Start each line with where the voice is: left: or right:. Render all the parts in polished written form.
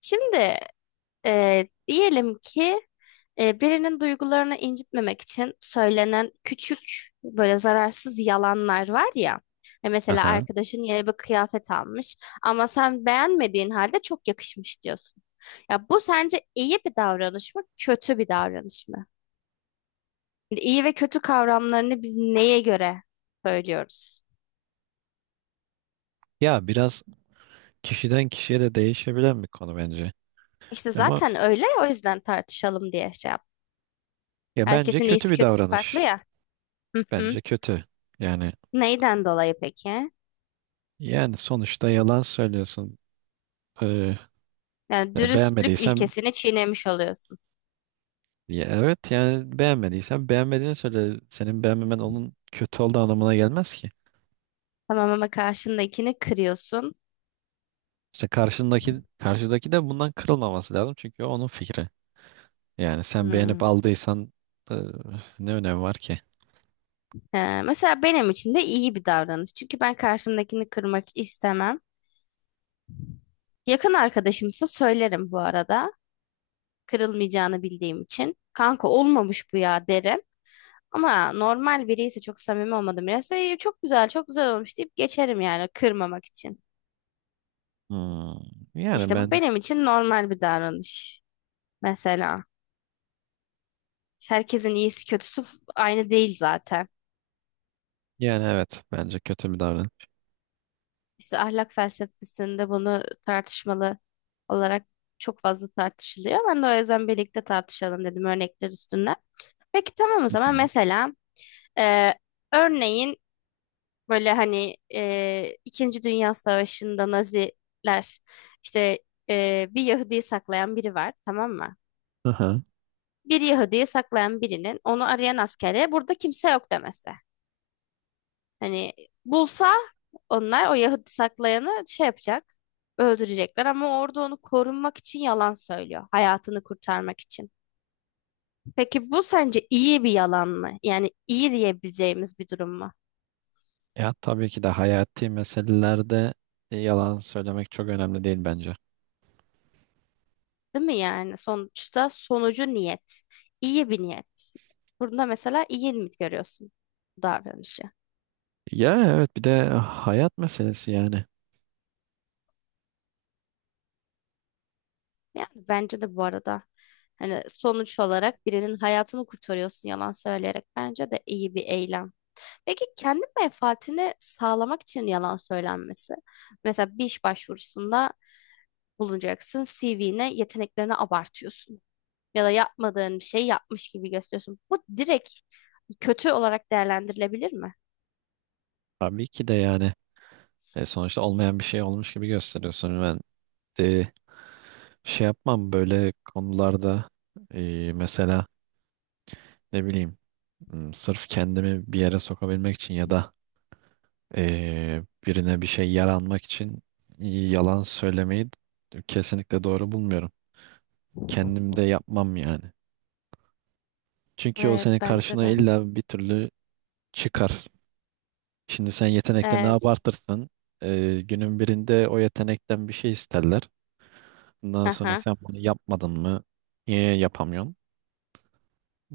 left: Şimdi diyelim ki birinin duygularını incitmemek için söylenen küçük böyle zararsız yalanlar var ya. Mesela
right: Aha.
left: arkadaşın yeni bir kıyafet almış ama sen beğenmediğin halde çok yakışmış diyorsun. Ya bu sence iyi bir davranış mı, kötü bir davranış mı? Şimdi İyi ve kötü kavramlarını biz neye göre söylüyoruz?
right: Ya biraz kişiden kişiye de değişebilen bir konu bence.
left: İşte
right: Ama
left: zaten öyle, o yüzden tartışalım diye şey yap.
right: ya bence
left: Herkesin
right: kötü
left: iyisi
right: bir
left: kötüsü farklı
right: davranış.
left: ya. Hı hı.
right: Bence kötü. Yani
left: Neyden dolayı peki?
right: yani sonuçta yalan söylüyorsun. Ee,
left: Yani
right: ya
left: dürüstlük
right: beğenmediysen
left: ilkesini çiğnemiş oluyorsun.
right: ya evet yani beğenmediysen beğenmediğini söyle. Senin beğenmemen onun kötü olduğu anlamına gelmez ki.
left: Tamam ama karşındakini kırıyorsun.
right: İşte karşıdaki de bundan kırılmaması lazım çünkü o onun fikri. Yani sen
left: Hmm.
right: beğenip aldıysan ee, ne önemi var ki?
left: He, mesela benim için de iyi bir davranış. Çünkü ben karşımdakini kırmak istemem. Yakın arkadaşımsa söylerim bu arada. Kırılmayacağını bildiğim için. Kanka olmamış bu ya derim. Ama normal biri ise çok samimi olmadım. Birisi "İyi, çok güzel çok güzel olmuş" deyip geçerim yani kırmamak için.
right: Hmm. Yani
left: İşte bu
right: ben
left: benim için normal bir davranış. Mesela herkesin iyisi kötüsü aynı değil zaten.
right: Yani evet bence kötü bir davranış.
left: İşte ahlak felsefesinde bunu tartışmalı olarak çok fazla tartışılıyor. Ben de o yüzden birlikte tartışalım dedim örnekler üstünden. Peki tamam, o
right: Hı
left: zaman
right: hı.
left: mesela e, örneğin böyle hani İkinci Dünya Savaşı'nda Naziler işte bir Yahudi'yi saklayan biri var, tamam mı?
right: Aha.
left: Bir Yahudi'yi saklayan birinin onu arayan askere burada kimse yok demesi. Hani bulsa onlar o Yahudi saklayanı şey yapacak. Öldürecekler ama orada onu korunmak için yalan söylüyor. Hayatını kurtarmak için. Peki bu sence iyi bir yalan mı? Yani iyi diyebileceğimiz bir durum mu?
right: Ya tabii ki de hayati meselelerde yalan söylemek çok önemli değil bence.
left: Değil mi yani? Sonuçta sonucu niyet. İyi bir niyet. Burada mesela iyi mi görüyorsun bu davranışı?
right: Ya evet bir de hayat meselesi yani.
left: Yani bence de bu arada hani sonuç olarak birinin hayatını kurtarıyorsun yalan söyleyerek. Bence de iyi bir eylem. Peki kendi menfaatini sağlamak için yalan söylenmesi. Mesela bir iş başvurusunda bulunacaksın, CV'ne yeteneklerini abartıyorsun. Ya da yapmadığın bir şey yapmış gibi gösteriyorsun. Bu direkt kötü olarak değerlendirilebilir mi?
right: Tabii ki de yani sonuçta olmayan bir şey olmuş gibi gösteriyorsun. E, Şey yapmam böyle konularda, mesela, ne bileyim, sırf kendimi bir yere sokabilmek için ya da birine bir şey yaranmak için yalan söylemeyi kesinlikle doğru bulmuyorum. Kendim de yapmam yani. Çünkü o
left: Evet
right: senin
left: bence
right: karşına
left: de.
right: illa bir türlü çıkar. Şimdi sen yetenekte ne
left: Evet.
right: abartırsan günün birinde o yetenekten bir şey isterler. Bundan sonra
left: Aha.
right: sen bunu yapmadın mı? Niye yapamıyorsun?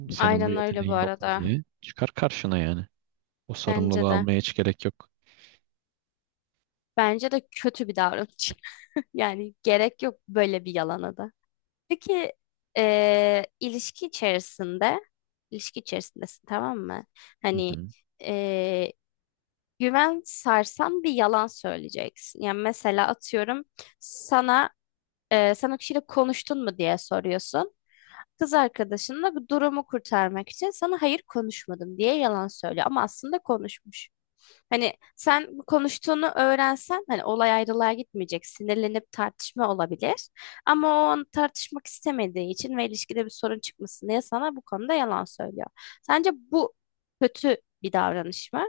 right: Senin bu
left: Aynen öyle bu
right: yeteneğin yok mu
left: arada.
right: diye çıkar karşına yani. O sorumluluğu
left: Bence de.
right: almaya hiç gerek yok.
left: Bence de kötü bir davranış. Yani gerek yok böyle bir yalana da. Peki eee, ilişki içerisinde ilişki içerisindesin, tamam mı?
right: Hı
left: Hani
right: hı.
left: eee, güven sarsan bir yalan söyleyeceksin. Yani mesela atıyorum sana sen o kişiyle konuştun mu diye soruyorsun kız arkadaşınla, bu durumu kurtarmak için sana hayır konuşmadım diye yalan söylüyor ama aslında konuşmuş. Hani sen bu konuştuğunu öğrensen hani olay ayrılığa gitmeyecek, sinirlenip tartışma olabilir. Ama o an tartışmak istemediği için ve ilişkide bir sorun çıkmasın diye sana bu konuda yalan söylüyor. Sence bu kötü bir davranış mı?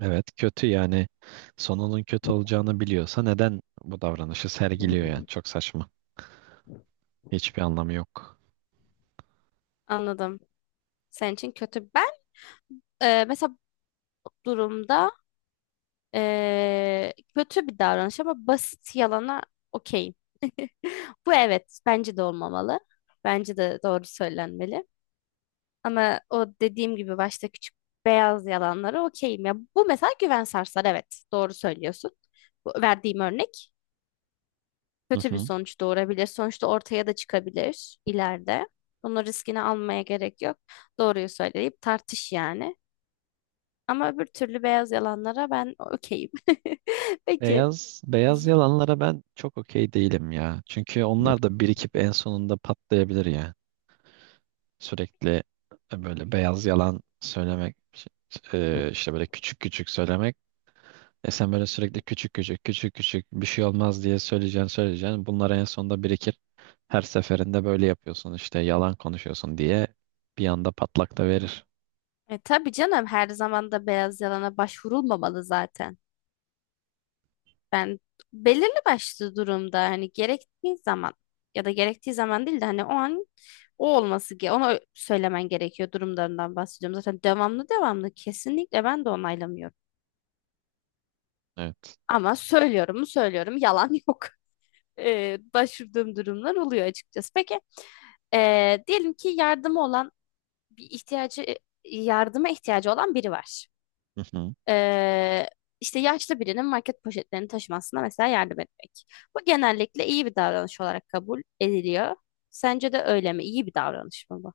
right: Evet kötü, yani sonunun kötü olacağını biliyorsa neden bu davranışı sergiliyor yani? Çok saçma. Hiçbir anlamı yok.
left: Anladım. Senin için kötü. Ben mesela bu durumda kötü bir davranış ama basit yalana okeyim. Bu, evet, bence de olmamalı. Bence de doğru söylenmeli. Ama o dediğim gibi başta küçük beyaz yalanlara okeyim. Ya bu mesela güven sarsar, evet doğru söylüyorsun. Bu verdiğim örnek
right: Hı
left: kötü bir
right: hı.
left: sonuç doğurabilir. Sonuçta ortaya da çıkabilir ileride. Bunun riskini almaya gerek yok. Doğruyu söyleyip tartış yani. Ama öbür türlü beyaz yalanlara ben okeyim. Peki.
right: Beyaz beyaz
left: Y-
right: yalanlara ben çok okey değilim ya. Çünkü onlar da birikip en sonunda patlayabilir ya. Sürekli böyle beyaz yalan söylemek, işte böyle küçük küçük söylemek. E, sen böyle sürekli küçük küçük küçük küçük bir şey olmaz diye söyleyeceksin. Bunlar en sonunda birikir. Her seferinde böyle yapıyorsun işte yalan konuşuyorsun diye bir anda patlak da verir.
left: Tabii canım, her zaman da beyaz yalana başvurulmamalı zaten. Ben belirli başlı durumda hani gerektiği zaman ya da gerektiği zaman değil de hani o an o olması ge ona söylemen gerekiyor durumlarından bahsediyorum. Zaten devamlı devamlı kesinlikle ben de onaylamıyorum.
right: Evet.
left: Ama söylüyorum mu söylüyorum, yalan yok. Başvurduğum durumlar oluyor açıkçası. Peki diyelim ki yardımı olan bir ihtiyacı yardıma ihtiyacı olan biri var.
right: Hı hı.
left: Ee, işte yaşlı birinin market poşetlerini taşımasına mesela yardım etmek. Bu genellikle iyi bir davranış olarak kabul ediliyor. Sence de öyle mi? İyi bir davranış mı bu?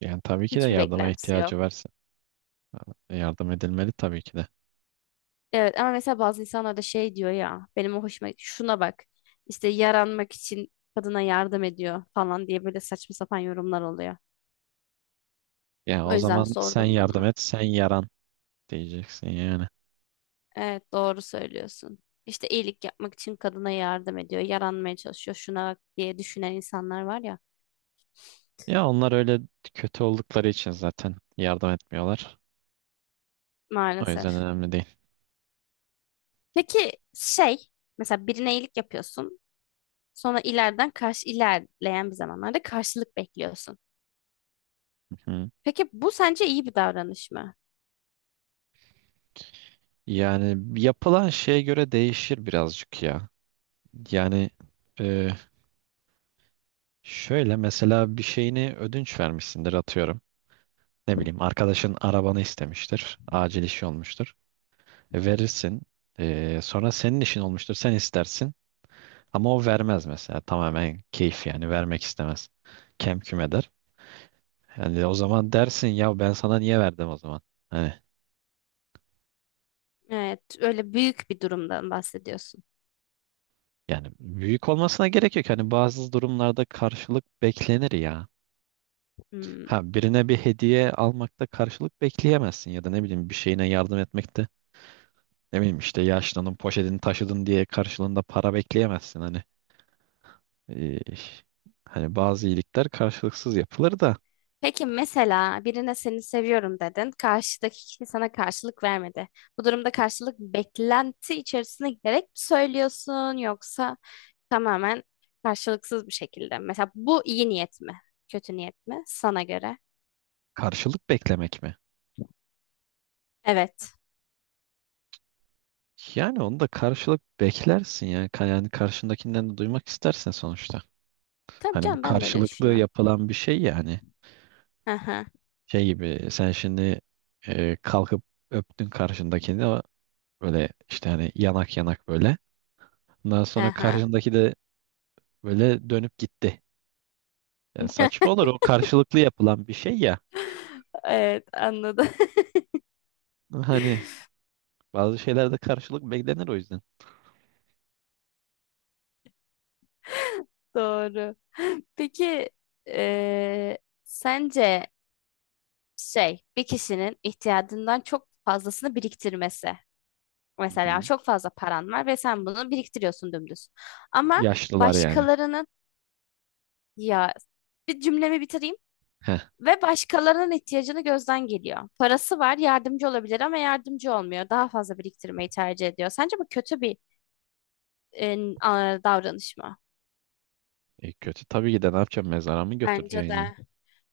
right: Yani tabii ki de
left: Hiçbir
right: yardıma
left: beklentisi yok.
right: ihtiyacı varsa yardım edilmeli tabii ki de.
left: Evet ama mesela bazı insanlar da şey diyor ya, benim o hoşuma, şuna bak işte yaranmak için kadına yardım ediyor falan diye böyle saçma sapan yorumlar oluyor.
right: Ya
left: O
right: o
left: yüzden
right: zaman sen
left: sordum
right: yardım
left: bunu.
right: et, sen yaran diyeceksin yani.
left: Evet doğru söylüyorsun. İşte iyilik yapmak için kadına yardım ediyor, yaranmaya çalışıyor şuna bak diye düşünen insanlar var ya
right: Ya onlar öyle kötü oldukları için zaten yardım etmiyorlar. O yüzden
left: maalesef.
right: önemli değil.
left: Peki şey, mesela birine iyilik yapıyorsun. Sonra ileriden karşı ilerleyen bir zamanlarda karşılık bekliyorsun.
right: Hı.
left: Peki bu sence iyi bir davranış mı?
right: Yani yapılan şeye göre değişir birazcık ya. Yani e, Şöyle, mesela bir şeyini ödünç vermişsindir, atıyorum. Ne bileyim, arkadaşın arabanı istemiştir. Acil işi olmuştur. Verirsin. Sonra senin işin olmuştur. Sen istersin. Ama o vermez mesela. Tamamen keyif, yani vermek istemez. Kem küm eder. Yani o zaman dersin ya, ben sana niye verdim o zaman? Hani,
left: Evet, öyle büyük bir durumdan bahsediyorsun.
right: yani büyük olmasına gerek yok. Hani bazı durumlarda karşılık beklenir ya.
left: Hmm.
right: Ha, birine bir hediye almakta karşılık bekleyemezsin ya da ne bileyim bir şeyine yardım etmekte. Ne bileyim, işte yaşlının poşetini taşıdın diye karşılığında para bekleyemezsin hani. Ee, hani bazı iyilikler karşılıksız yapılır da
left: Peki mesela birine seni seviyorum dedin. Karşıdaki kişi sana karşılık vermedi. Bu durumda karşılık beklenti içerisine girerek mi söylüyorsun yoksa tamamen karşılıksız bir şekilde. Mesela bu iyi niyet mi? Kötü niyet mi? Sana göre.
right: karşılık beklemek mi?
left: Evet.
right: Yani onu da karşılık beklersin ya. Yani karşındakinden de duymak istersen sonuçta.
left: Tabii
right: Hani bu
left: canım, ben de öyle
right: karşılıklı
left: düşünüyorum.
right: yapılan bir şey yani.
left: Hı hı.
right: Şey gibi, sen şimdi kalkıp öptün karşındakini, ama böyle işte hani yanak yanak böyle. Ondan
left: Hı
right: sonra
left: hı.
right: karşındaki de böyle dönüp gitti. Yani saçma olur, o karşılıklı yapılan bir şey ya.
left: Evet anladım.
right: Hani bazı şeylerde karşılık beklenir o yüzden.
left: Doğru. Peki eee, sence şey, bir kişinin ihtiyacından çok fazlasını biriktirmesi.
right: Hı
left: Mesela
right: hı.
left: çok fazla paran var ve sen bunu biriktiriyorsun dümdüz. Ama
right: Yaşlılar yani.
left: başkalarının, ya bir cümlemi bitireyim.
right: Heh.
left: Ve başkalarının ihtiyacını gözden geliyor. Parası var, yardımcı olabilir ama yardımcı olmuyor. Daha fazla biriktirmeyi tercih ediyor. Sence bu kötü bir davranış mı?
right: E, kötü tabii ki de, ne yapacaksın? Mezara mı
left: Bence
right: götüreceksin ya?
left: de.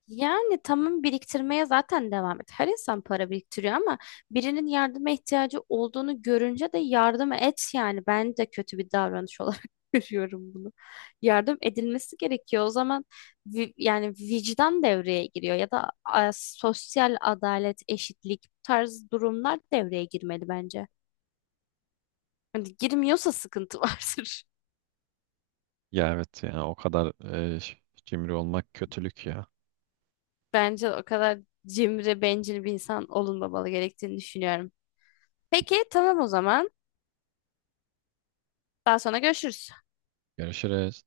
left: Yani tamam, biriktirmeye zaten devam et. Her insan para biriktiriyor ama birinin yardıma ihtiyacı olduğunu görünce de yardım et yani. Ben de kötü bir davranış olarak görüyorum bunu. Yardım edilmesi gerekiyor. O zaman yani vicdan devreye giriyor ya da sosyal adalet, eşitlik bu tarz durumlar devreye girmeli bence. Hani girmiyorsa sıkıntı vardır.
right: Ya evet, ya o kadar e, ş- cimri olmak kötülük ya.
left: Bence o kadar cimri, bencil bir insan olunmamalı gerektiğini düşünüyorum. Peki tamam o zaman. Daha sonra görüşürüz.
right: Görüşürüz.